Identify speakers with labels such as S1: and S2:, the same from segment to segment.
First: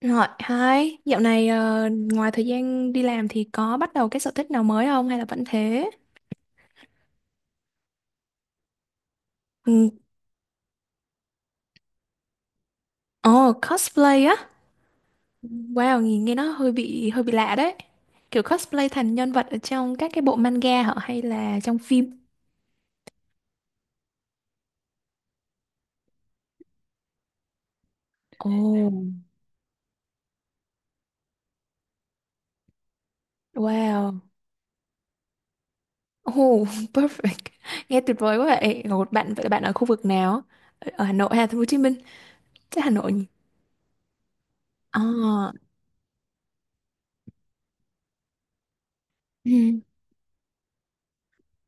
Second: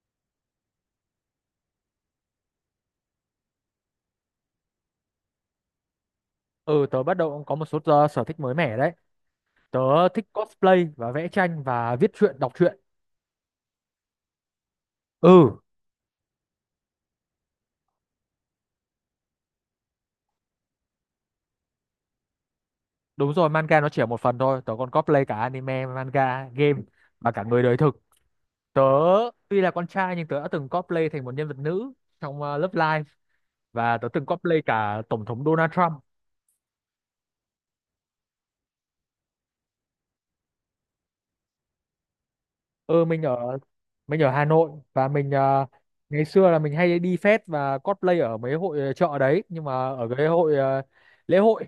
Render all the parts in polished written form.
S1: Rồi, hai, dạo này ngoài thời gian đi làm thì có bắt đầu cái sở thích nào mới không hay là vẫn thế?
S2: Ừ, tớ bắt đầu cũng có một số sở thích mới mẻ đấy. Tớ
S1: Ừ.
S2: thích cosplay và vẽ tranh và viết truyện, đọc truyện.
S1: Ồ, cosplay á.
S2: Ừ,
S1: Wow, nhìn nghe nó hơi bị lạ đấy. Kiểu cosplay thành nhân vật ở trong các cái bộ manga hả hay là trong phim?
S2: đúng rồi, manga nó chỉ là một phần thôi. Tớ còn cosplay cả anime, manga, game và cả người đời thực. Tớ
S1: Ồ.
S2: tuy là con trai nhưng tớ đã từng cosplay thành một nhân vật nữ trong Love Live, và tớ
S1: Wow.
S2: từng cosplay cả Tổng thống Donald Trump.
S1: Oh, perfect. Nghe tuyệt vời quá vậy. Một bạn vậy là bạn ở khu vực nào? Ở Hà Nội hay là thành phố Hồ Chí Minh? Chắc Hà
S2: Ừ,
S1: Nội
S2: mình
S1: nhỉ?
S2: ở mình ở Hà Nội, và mình
S1: À.
S2: ngày xưa là mình hay đi fest và cosplay ở mấy hội chợ đấy, nhưng mà
S1: Ừ.
S2: ở cái hội lễ hội,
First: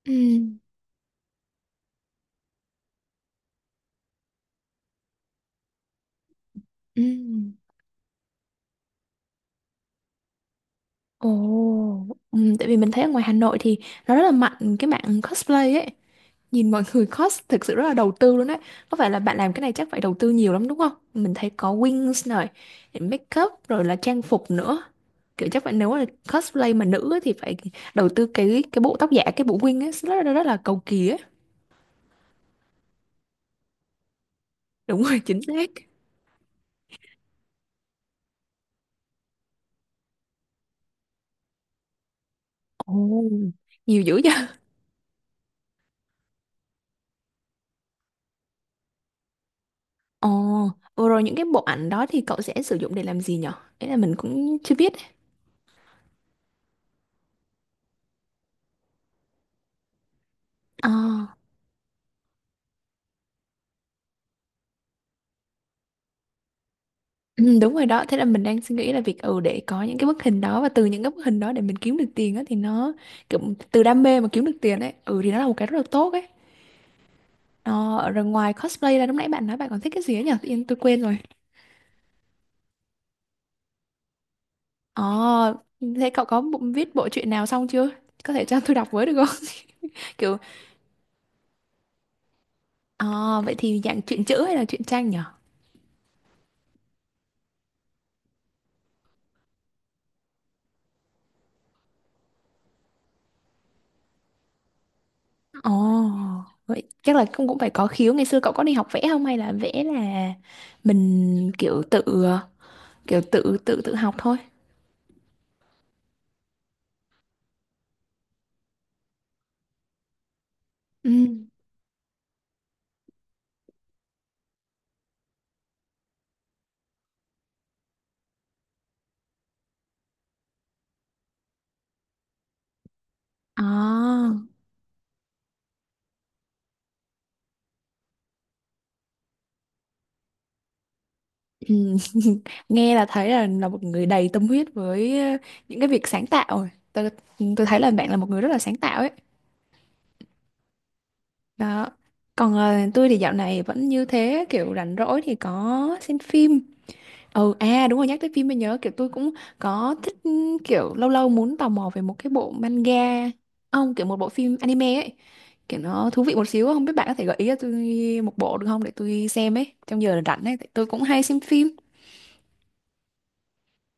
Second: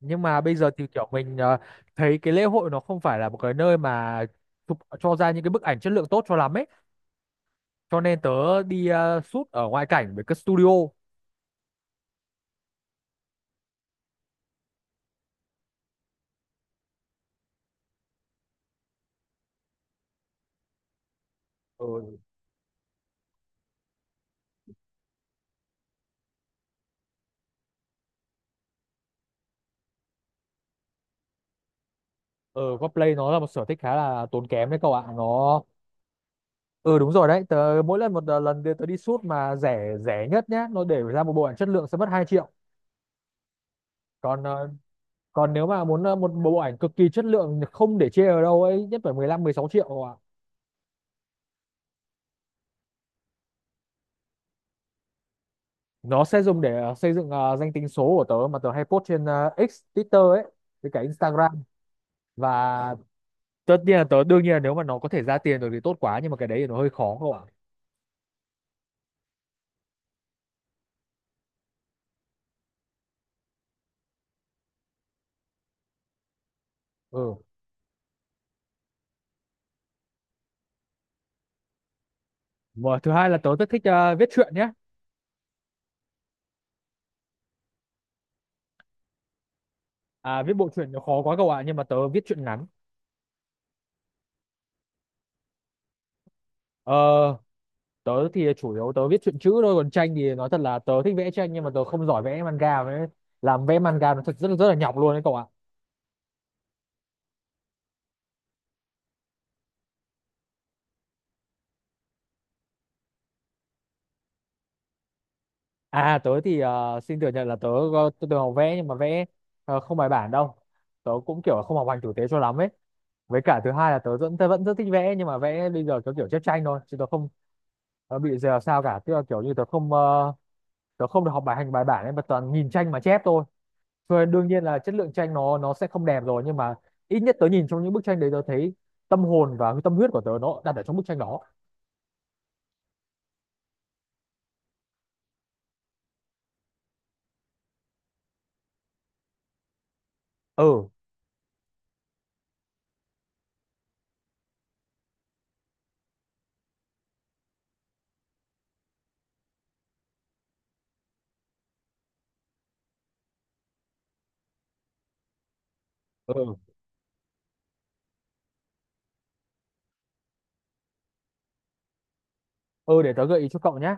S2: nhưng
S1: Ừ.
S2: mà bây giờ thì kiểu mình thấy cái lễ hội nó không phải là một cái nơi mà chụp cho ra những cái bức ảnh chất lượng tốt cho lắm ấy,
S1: Ừ.
S2: cho nên tớ đi shoot ở ngoại cảnh với cái studio.
S1: Ồ. Tại vì mình thấy ở ngoài Hà Nội thì nó rất là mạnh cái mạng cosplay ấy. Nhìn mọi người cos thực sự rất là đầu tư luôn đấy. Có phải là bạn làm cái này chắc phải đầu tư nhiều lắm đúng không? Mình thấy có
S2: Ở
S1: wings này, make up rồi là trang phục nữa. Kiểu chắc phải nếu là cosplay mà nữ ấy, thì phải đầu tư cái bộ tóc giả, cái bộ wing ấy rất là cầu kỳ ấy.
S2: ở Cosplay nó là một sở thích khá là tốn kém đấy cậu
S1: Đúng
S2: ạ,
S1: rồi, chính
S2: nó
S1: xác.
S2: ừ đúng rồi đấy. Tớ mỗi lần một ờ, lần đi- tớ đi shoot mà rẻ rẻ nhất nhá, nó để ra một bộ ảnh chất lượng sẽ mất 2 triệu.
S1: Ồ, nhiều dữ vậy.
S2: Còn còn nếu mà muốn một bộ ảnh cực kỳ chất lượng không để chê ở đâu ấy, nhất phải 15-16 triệu.
S1: Ồ, vừa rồi những cái bộ ảnh đó thì cậu sẽ sử dụng để làm gì nhở? Ý là mình cũng chưa biết.
S2: Nó sẽ dùng để xây dựng danh tính số của tớ mà tớ hay post trên X, Twitter ấy, với cả
S1: À.
S2: Instagram. Và tất nhiên là tớ đương nhiên là nếu mà nó có thể ra tiền được thì tốt quá, nhưng mà cái đấy thì nó hơi khó cậu ạ.
S1: Ừ, đúng rồi đó. Thế là mình đang suy nghĩ là việc để có những cái bức hình đó và từ những cái bức hình đó để mình kiếm được tiền á thì nó kiểu, từ đam mê mà kiếm được tiền ấy thì nó là một cái rất là tốt ấy.
S2: Ừ,
S1: Ờ, Rồi ngoài cosplay ra lúc nãy bạn nói bạn còn thích cái gì ấy nhỉ, tự nhiên tôi quên rồi.
S2: mà thứ hai là tớ rất thích viết truyện nhé.
S1: Ờ, thế cậu có bộ, viết bộ truyện nào xong chưa, có thể cho tôi đọc với được không? Kiểu.
S2: À, viết bộ truyện nó khó quá cậu ạ, nhưng mà tớ viết truyện ngắn.
S1: Ờ, vậy thì dạng truyện chữ hay là truyện tranh nhỉ?
S2: Ờ, tớ thì chủ yếu tớ viết truyện chữ thôi, còn tranh thì nói thật là tớ thích vẽ tranh nhưng mà tớ không giỏi vẽ manga, với làm vẽ manga nó thật rất rất là nhọc luôn đấy cậu ạ.
S1: Ồ, vậy chắc là cũng cũng phải có khiếu. Ngày xưa cậu có đi học vẽ không hay là vẽ là mình kiểu tự kiểu tự tự tự học thôi?
S2: À, tớ thì xin thừa nhận là tớ từng học vẽ nhưng mà vẽ không bài bản đâu.
S1: Ừ.
S2: Tớ cũng kiểu không học hành tử tế cho lắm ấy. Với cả thứ hai là tớ vẫn rất thích vẽ nhưng mà vẽ bây giờ tớ kiểu chép tranh thôi, chứ tớ không tớ bị giờ sao cả. Tức là kiểu như tớ không được học bài hành bài bản ấy, mà toàn nhìn tranh mà chép thôi. Rồi
S1: À.
S2: đương nhiên là chất lượng tranh nó sẽ không đẹp rồi, nhưng mà ít nhất tớ nhìn trong những bức tranh đấy tớ thấy tâm hồn và tâm huyết của tớ nó đặt ở trong bức tranh đó.
S1: Ừ. Nghe là thấy là một người đầy tâm huyết với những cái việc sáng tạo rồi. Tôi thấy là bạn là một người rất là sáng tạo ấy.
S2: Ừ,
S1: Đó. Còn tôi thì dạo này vẫn như thế, kiểu rảnh rỗi thì có xem phim. Ừ à đúng rồi, nhắc tới phim mới nhớ, kiểu tôi cũng có thích kiểu lâu lâu muốn tò mò về một cái bộ manga. Không, kiểu một bộ phim anime ấy. Kiểu nó thú vị một
S2: ừ,
S1: xíu, không biết bạn có thể gợi ý cho tôi một bộ được không để tôi xem ấy trong giờ rảnh ấy, tại tôi cũng hay xem phim.
S2: ừ. Để tớ gợi ý cho cậu nhé.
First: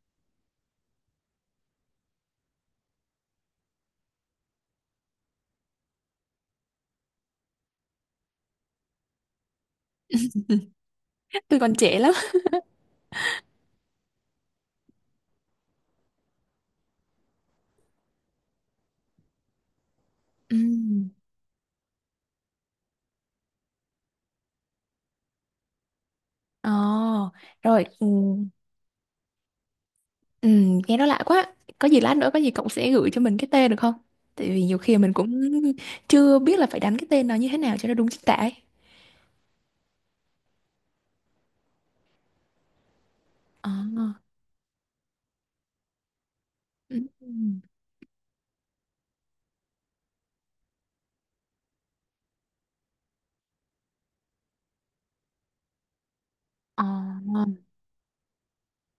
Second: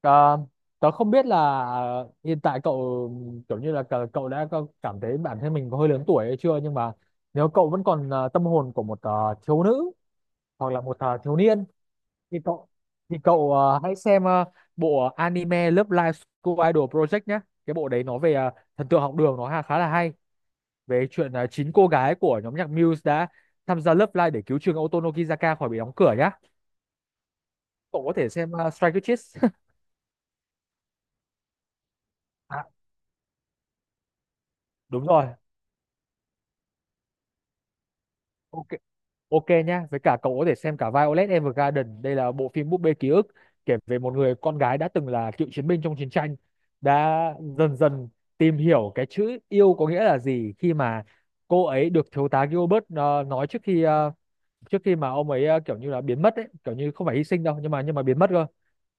S2: Ờ, tớ không biết là hiện tại cậu kiểu như là cậu đã có cảm thấy bản thân mình có hơi lớn tuổi hay chưa, nhưng mà nếu cậu vẫn còn tâm hồn của một thiếu nữ hoặc là một thiếu
S1: Tôi
S2: niên
S1: còn trẻ lắm.
S2: thì cậu hãy xem bộ anime Love Live School Idol Project nhé. Cái bộ đấy nó về thần tượng học đường, nó khá là hay, về
S1: Ừm.
S2: chuyện chín cô gái của nhóm nhạc Muse đã tham gia Love Live để cứu trường Oto khỏi bị đóng cửa nhá.
S1: Ồ. Rồi.
S2: Cậu có thể
S1: Ừm.
S2: xem Strike Kids.
S1: Nghe nó lạ quá. Có gì lát nữa có gì cậu
S2: À,
S1: sẽ gửi cho mình cái tên được không? Tại vì nhiều khi
S2: đúng
S1: mình
S2: rồi.
S1: cũng chưa biết là phải đánh cái tên nó như thế nào cho nó đúng chính tả ấy.
S2: Ok, ok nhá, với cả cậu có thể xem cả Violet Evergarden. Đây là bộ phim búp bê ký ức,
S1: Ờ.
S2: kể về một người con gái đã từng là cựu chiến binh trong chiến tranh,
S1: Ừm.
S2: đã
S1: Ừm.
S2: dần dần tìm hiểu cái chữ yêu có nghĩa là gì khi mà cô ấy được thiếu tá Gilbert nói trước khi mà ông ấy kiểu như là biến mất ấy, kiểu
S1: Ờ.
S2: như không phải hy sinh đâu nhưng mà biến mất cơ,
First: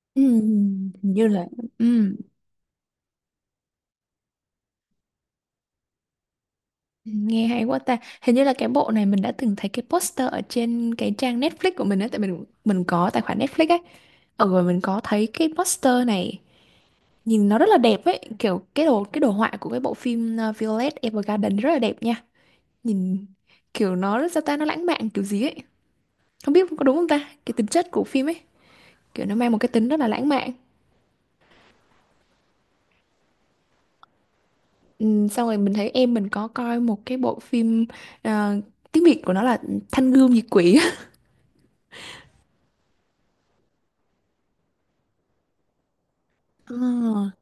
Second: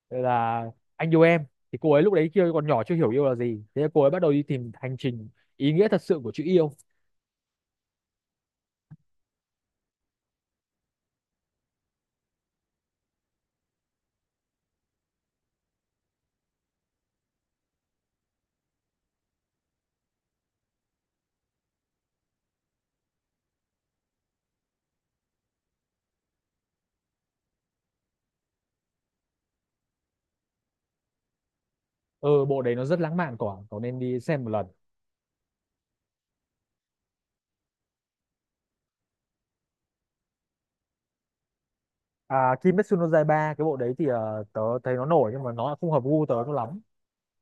S2: là
S1: Ừm.
S2: anh
S1: Hình
S2: yêu
S1: như
S2: em.
S1: là.
S2: Thì cô ấy lúc
S1: Ừm,
S2: đấy kia còn nhỏ chưa hiểu yêu là gì, thế là cô ấy bắt đầu đi tìm hành trình ý nghĩa thật sự của chữ yêu.
S1: nghe hay quá ta. Hình như là cái bộ này mình đã từng thấy cái poster ở trên cái trang Netflix của mình á, tại mình có tài khoản Netflix ấy. Ở rồi mình có thấy cái poster này, nhìn nó rất là đẹp ấy, kiểu cái đồ họa của cái bộ phim Violet Evergarden rất là đẹp nha. Nhìn kiểu nó rất sao ta nó lãng mạn kiểu gì ấy. Không biết có đúng không ta? Cái tính chất của phim ấy, kiểu nó mang một cái tính rất là lãng mạn.
S2: Ừ, bộ đấy nó rất lãng mạn quả, cậu nên đi xem một lần.
S1: Ừ, xong rồi mình thấy em mình có coi một cái bộ phim uh, tiếng Việt của nó là Thanh Gươm Diệt Quỷ.
S2: À, Kimetsu no Yaiba cái bộ đấy thì tớ thấy nó nổi nhưng mà nó không hợp gu tớ cho
S1: Ờ,
S2: lắm.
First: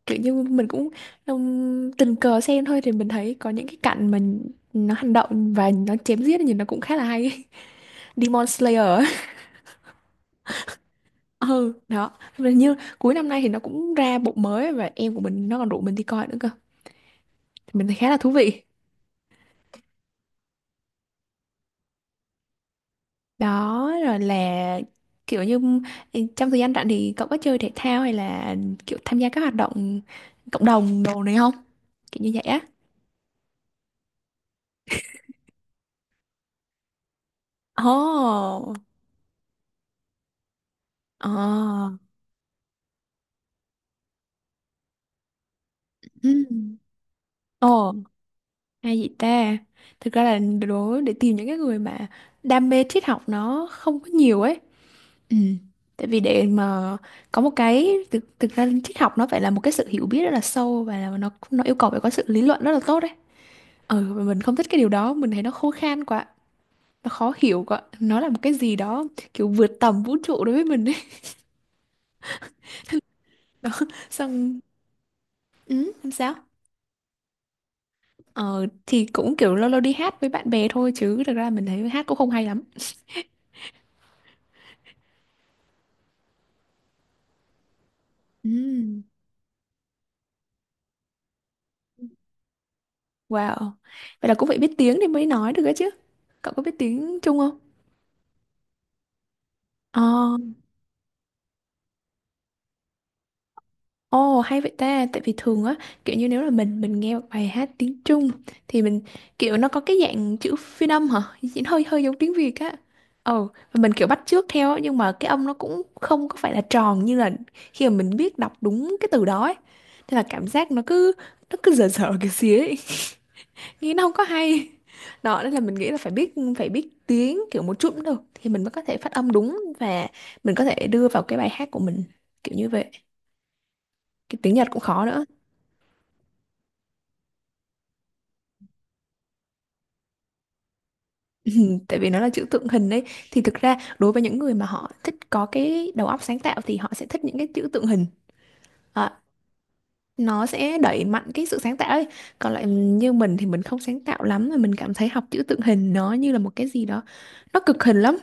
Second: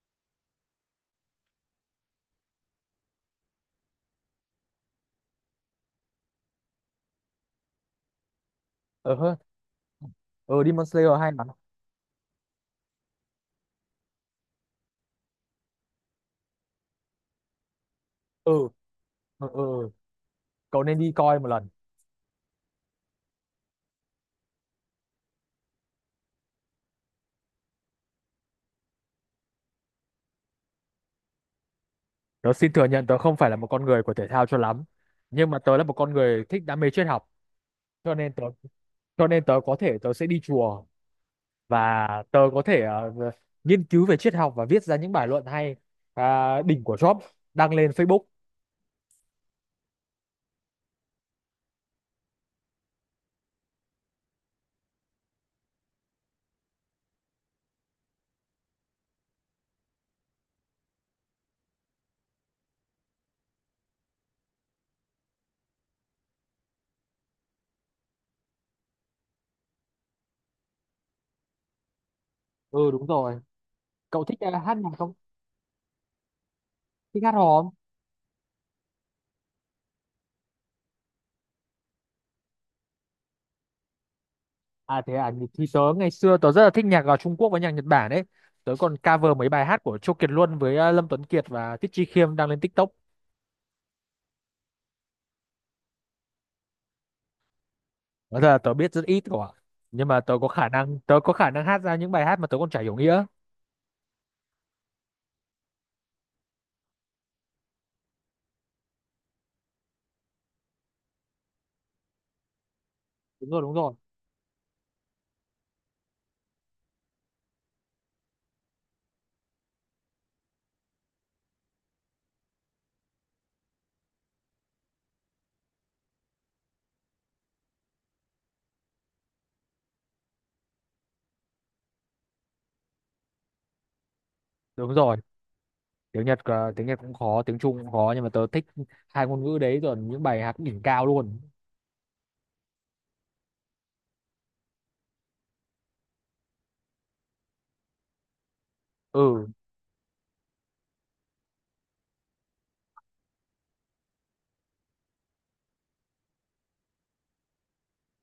S1: kiểu như mình cũng tình cờ xem thôi thì mình thấy có những cái cảnh mà nó hành động và nó chém giết thì nó cũng khá là hay. Demon Slayer á.
S2: Ờ hơ, ờ Demon Slayer hay lắm.
S1: Ừ đó. Mà như cuối năm nay thì nó cũng ra bộ mới và em của mình nó còn rủ mình đi coi nữa cơ, thì mình thấy khá là thú
S2: Ừ,
S1: vị.
S2: ừ, ừ, ừ. Cậu nên đi coi một lần.
S1: Đó rồi là kiểu như trong thời gian rảnh thì cậu có chơi thể thao hay là kiểu tham gia các hoạt động cộng đồng đồ này không, kiểu như vậy
S2: Tớ
S1: á?
S2: xin thừa nhận tớ không phải là một con người của thể thao cho lắm, nhưng mà tớ là một con người thích đam mê triết học, cho nên tớ
S1: Ồ.
S2: cho nên tớ có thể tớ sẽ đi chùa,
S1: Ồ.
S2: và tớ có thể nghiên cứu về triết học và viết ra những bài luận hay,
S1: Ừ.
S2: à, đỉnh của Job, đăng
S1: Ồ.
S2: lên Facebook.
S1: Hay vậy ta? Thực ra là đố để tìm những cái người mà đam mê triết học nó không có nhiều ấy. Ừ. Tại vì để mà có một cái thực ra triết học nó phải là một cái sự hiểu biết rất là sâu và là nó yêu cầu phải có sự lý luận rất là tốt đấy. Ừ, và mình không thích cái điều đó, mình thấy nó khô khan quá, nó khó hiểu quá. Nó là một cái gì đó kiểu vượt tầm vũ trụ đối với mình ấy.
S2: Ừ, đúng rồi. Cậu thích
S1: Xong.
S2: hát nhạc không?
S1: Ừ, làm sao?
S2: Thích hát hò.
S1: Ờ thì cũng kiểu lâu lâu đi hát với bạn bè thôi chứ thực ra mình thấy hát cũng không hay lắm.
S2: À thế à, thì tớ ngày xưa tớ rất là thích nhạc ở Trung Quốc với nhạc Nhật Bản ấy. Tớ còn
S1: Ừ.
S2: cover mấy bài hát của Châu Kiệt Luân với Lâm Tuấn Kiệt và Tiết Chi Khiêm đang lên TikTok.
S1: Wow. Vậy là cũng phải biết tiếng thì mới nói được ấy chứ. Cậu có biết tiếng Trung không?
S2: Nói thật là tớ biết rất ít của, nhưng mà tớ
S1: Ờ.
S2: có khả năng tớ có khả năng hát ra những bài hát mà tớ còn chả hiểu nghĩa.
S1: Ồ hay vậy ta, tại vì thường á, kiểu như nếu là mình nghe một bài hát tiếng Trung thì mình kiểu nó có cái dạng chữ phiên âm hả? Chỉ hơi hơi giống tiếng Việt á. Ồ,
S2: Đúng rồi, đúng
S1: và mình
S2: rồi.
S1: kiểu bắt chước theo á, nhưng mà cái âm nó cũng không có phải là tròn như là khi mà mình biết đọc đúng cái từ đó ấy. Nên là cảm giác nó cứ dở dở cái xía ấy. Nghĩ nó không có hay. Đó nên là mình nghĩ là phải biết tiếng kiểu một chút cũng được thì mình mới có thể phát âm đúng và mình có thể đưa vào cái bài hát của mình kiểu như vậy. Cái tiếng Nhật cũng
S2: Đúng
S1: khó
S2: rồi.
S1: nữa.
S2: Tiếng Nhật cũng khó, tiếng Trung cũng khó, nhưng mà tớ thích hai ngôn ngữ đấy, rồi những bài hát đỉnh cao luôn.
S1: Tại vì nó là chữ tượng hình đấy, thì thực ra đối với những người mà họ thích có cái đầu óc sáng tạo thì họ sẽ thích những cái chữ tượng hình. À,
S2: Ừ,
S1: nó sẽ đẩy mạnh cái sự sáng tạo ấy. Còn lại như mình thì mình không sáng tạo lắm mà mình cảm thấy học chữ tượng hình nó như là một cái gì đó nó cực hình lắm,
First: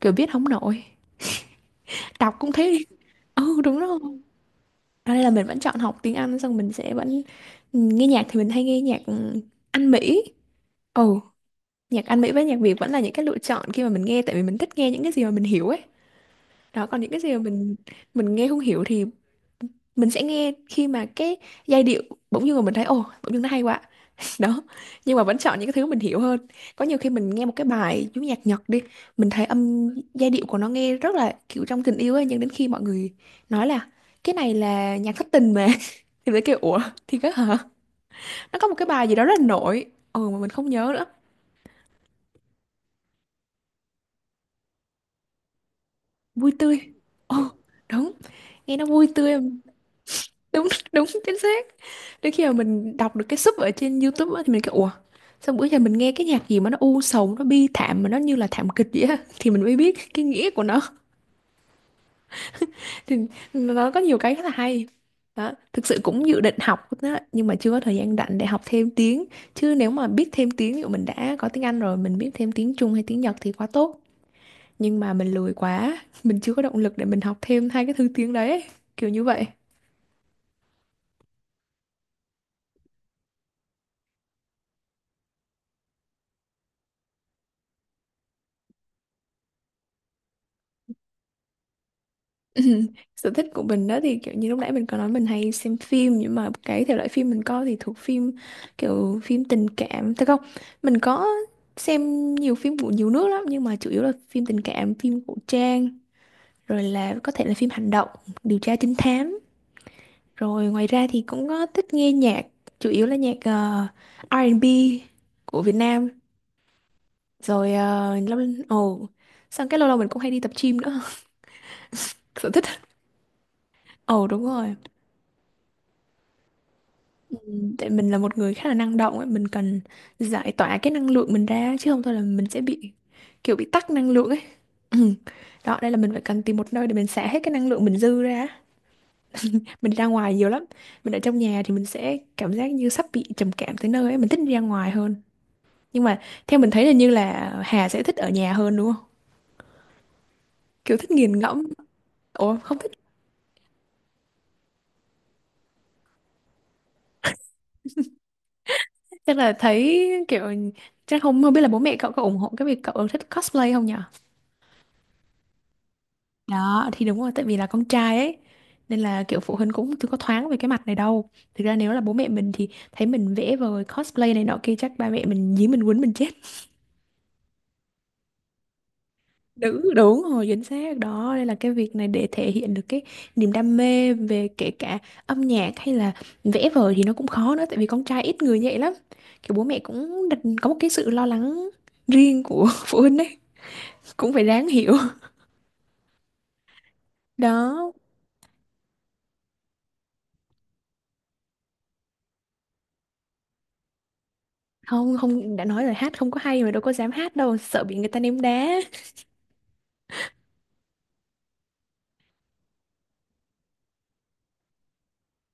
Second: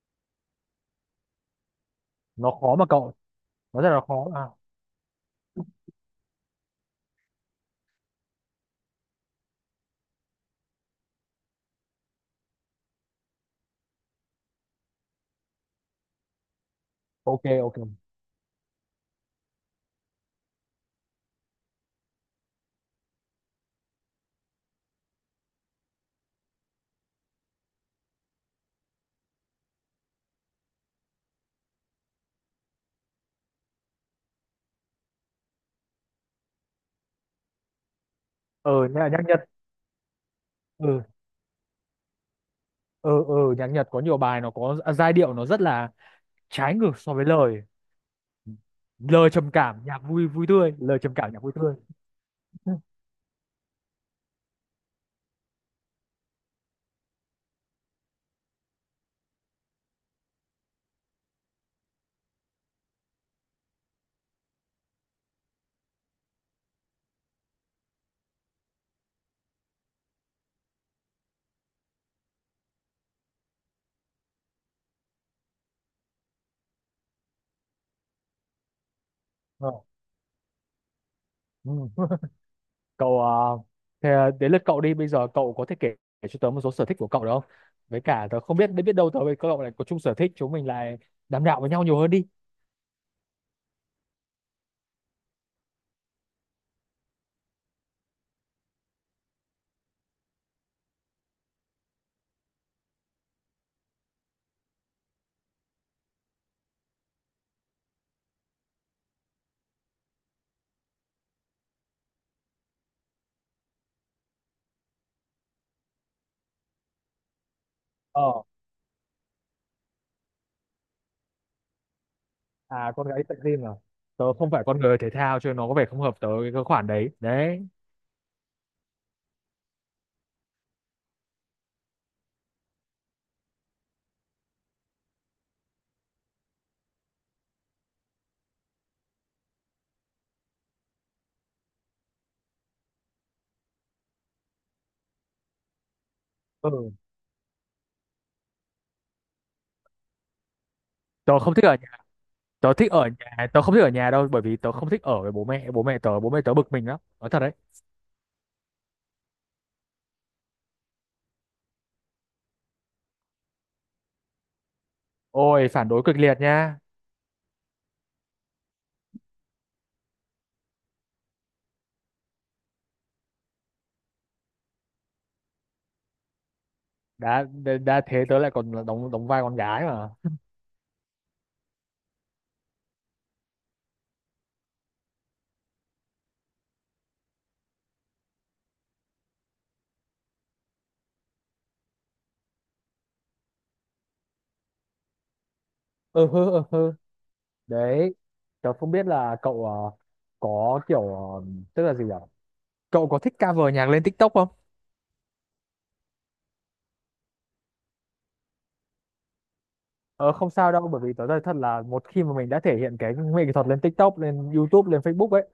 S1: kiểu viết không nổi, đọc
S2: nó
S1: cũng
S2: khó
S1: thế.
S2: mà cậu.
S1: Ừ đúng
S2: Nó rất
S1: rồi.
S2: là khó mà.
S1: Ở đây là mình vẫn chọn học tiếng Anh xong mình sẽ vẫn nghe nhạc thì mình hay nghe nhạc Anh Mỹ. Ồ, nhạc Anh Mỹ với nhạc Việt vẫn là những cái lựa chọn khi mà mình nghe tại vì mình thích nghe những cái gì mà mình hiểu ấy. Đó còn những cái gì mà
S2: Ok,
S1: mình
S2: ok.
S1: mình nghe không hiểu thì mình sẽ nghe khi mà cái giai điệu bỗng dưng mà mình thấy ồ bỗng dưng nó hay quá. Đó, nhưng mà vẫn chọn những cái thứ mình hiểu hơn. Có nhiều khi mình nghe một cái bài chú nhạc Nhật đi, mình thấy âm giai điệu của nó nghe rất là kiểu trong tình yêu ấy nhưng đến khi mọi người nói là cái này là nhạc thất tình mà thì mới kêu ủa, thì cái hả, nó có một cái
S2: Ừ,
S1: bài
S2: nhạc
S1: gì
S2: nhạc
S1: đó rất
S2: Nhật.
S1: là nổi ừ mà mình không nhớ
S2: Ừ.
S1: nữa.
S2: Ừ, ừ, nhạc Nhật có nhiều bài nó có giai điệu nó rất là
S1: Vui
S2: trái
S1: tươi.
S2: ngược so với
S1: Ồ
S2: lời.
S1: đúng. Nghe nó vui
S2: Lời
S1: tươi.
S2: trầm cảm nhạc vui, vui
S1: Đúng,
S2: tươi, lời
S1: đúng
S2: trầm cảm,
S1: chính
S2: nhạc vui
S1: xác.
S2: tươi.
S1: Đến khi mà mình đọc được cái sub ở trên YouTube á, thì mình kêu ủa sao bữa giờ mình nghe cái nhạc gì mà nó u sầu nó bi thảm mà nó như là thảm kịch vậy á thì mình mới biết cái nghĩa của nó. Thì nó có nhiều cái rất là hay đó, thực sự cũng dự định học đó, nhưng mà chưa có thời gian rảnh để học thêm tiếng. Chứ nếu mà biết thêm tiếng ví dụ mình đã có tiếng Anh rồi mình biết thêm tiếng Trung hay tiếng Nhật thì quá tốt, nhưng mà mình lười quá. Mình chưa có động lực để mình học thêm hai cái thứ tiếng đấy, kiểu như vậy.
S2: Ờ. Ừ. Cậu à, thế à, đến lượt cậu đi, bây giờ cậu có thể kể, cho tớ một số sở thích của cậu được không, với cả tớ không biết, biết đâu tớ với cậu lại có chung sở thích, chúng mình lại đàm đạo với nhau nhiều hơn đi.
S1: Ừm, sở thích của mình đó thì kiểu như lúc nãy mình có nói mình hay xem phim nhưng mà cái thể loại phim mình coi thì thuộc phim kiểu phim tình cảm thế không. Mình có xem nhiều phim của nhiều nước lắm nhưng mà chủ yếu là phim tình cảm, phim cổ trang, rồi là có thể là phim hành động, điều tra trinh thám. Rồi ngoài ra thì cũng có thích nghe nhạc, chủ yếu là nhạc R&B của Việt Nam. Rồi ờ,
S2: ờ
S1: lâu. Ồ, xong cái lâu lâu mình cũng hay đi tập gym nữa. Sở thích.
S2: À, con gái đi tập gym à?
S1: Ồ
S2: Tớ
S1: đúng
S2: không phải
S1: rồi.
S2: con người thể thao cho nên nó có vẻ không hợp tớ cái khoản đấy
S1: Ừ.
S2: đấy.
S1: Tại mình là một người khá là năng động ấy, mình cần giải tỏa cái năng lượng mình ra chứ không thôi là mình sẽ bị kiểu bị tắc năng lượng ấy. Ừ. Đó, đây là mình phải cần tìm một nơi để mình xả hết cái năng lượng mình dư ra. Mình đi ra ngoài nhiều lắm. Mình ở trong nhà thì mình sẽ cảm giác như sắp bị trầm cảm tới nơi ấy, mình thích đi ra ngoài hơn. Nhưng mà theo mình thấy
S2: Ừ.
S1: là như là Hà sẽ thích ở nhà hơn đúng không? Kiểu thích nghiền
S2: Tớ không
S1: ngẫm.
S2: thích ở nhà.
S1: Ủa
S2: Tớ
S1: không
S2: thích
S1: thích,
S2: ở nhà. Tớ không thích ở nhà đâu, bởi vì tớ không thích ở với bố mẹ tớ bực mình lắm, nói thật đấy.
S1: chắc là thấy kiểu chắc không, không biết là bố mẹ cậu có ủng hộ cái việc cậu thích cosplay không nhỉ?
S2: Ôi phản đối cực liệt nha.
S1: Đó thì đúng rồi tại vì là con trai ấy nên là kiểu phụ huynh cũng chưa có thoáng về cái mặt này đâu. Thực ra nếu là bố mẹ mình thì thấy mình vẽ vời cosplay này nọ kia chắc ba mẹ mình dí mình quấn mình chết.
S2: Đã thế tớ lại còn đóng đóng vai con gái
S1: Đúng
S2: mà.
S1: đúng rồi chính xác đó, đây là cái việc này để thể hiện được cái niềm đam mê về kể cả âm nhạc hay là vẽ vời thì nó cũng khó nữa tại vì con trai ít người như vậy lắm. Kiểu bố mẹ cũng đặt có một cái sự lo lắng riêng của phụ huynh ấy cũng phải đáng hiểu.
S2: Ừ hư, ừ hư.
S1: Đó.
S2: Đấy. Tớ không biết là cậu có kiểu tức là gì nhỉ? Cậu có thích cover nhạc lên TikTok không?
S1: Không, không đã nói rồi hát không có hay mà đâu có dám hát đâu sợ bị người ta ném đá.
S2: Ờ, không sao đâu, bởi vì tớ nói thật là một khi mà mình đã thể hiện cái nghệ thuật lên TikTok, lên YouTube, lên Facebook ấy,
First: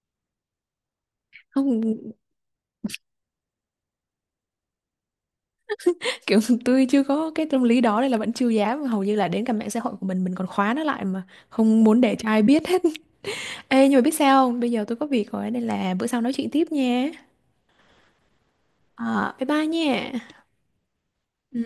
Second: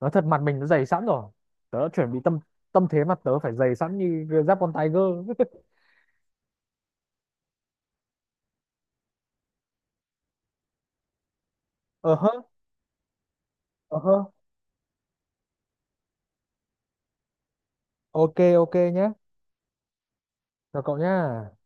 S2: nói thật mặt mình nó dày sẵn rồi. Tớ đã chuẩn
S1: Không,
S2: bị tâm tâm thế, mặt tớ phải dày sẵn như giáp con tiger.
S1: kiểu tôi chưa có cái tâm lý đó nên là vẫn chưa dám, hầu như là đến cả mạng xã hội của mình còn khóa nó lại mà không muốn để
S2: Ờ
S1: cho
S2: hơ,
S1: ai biết hết. Ê nhưng
S2: ờ
S1: mà biết
S2: hơ.
S1: sao không bây giờ tôi có việc rồi nên là bữa sau nói chuyện tiếp nha.
S2: Ok, ok nhé.
S1: Ờ, bye bye nha.
S2: Chào cậu nhá.
S1: Ừ.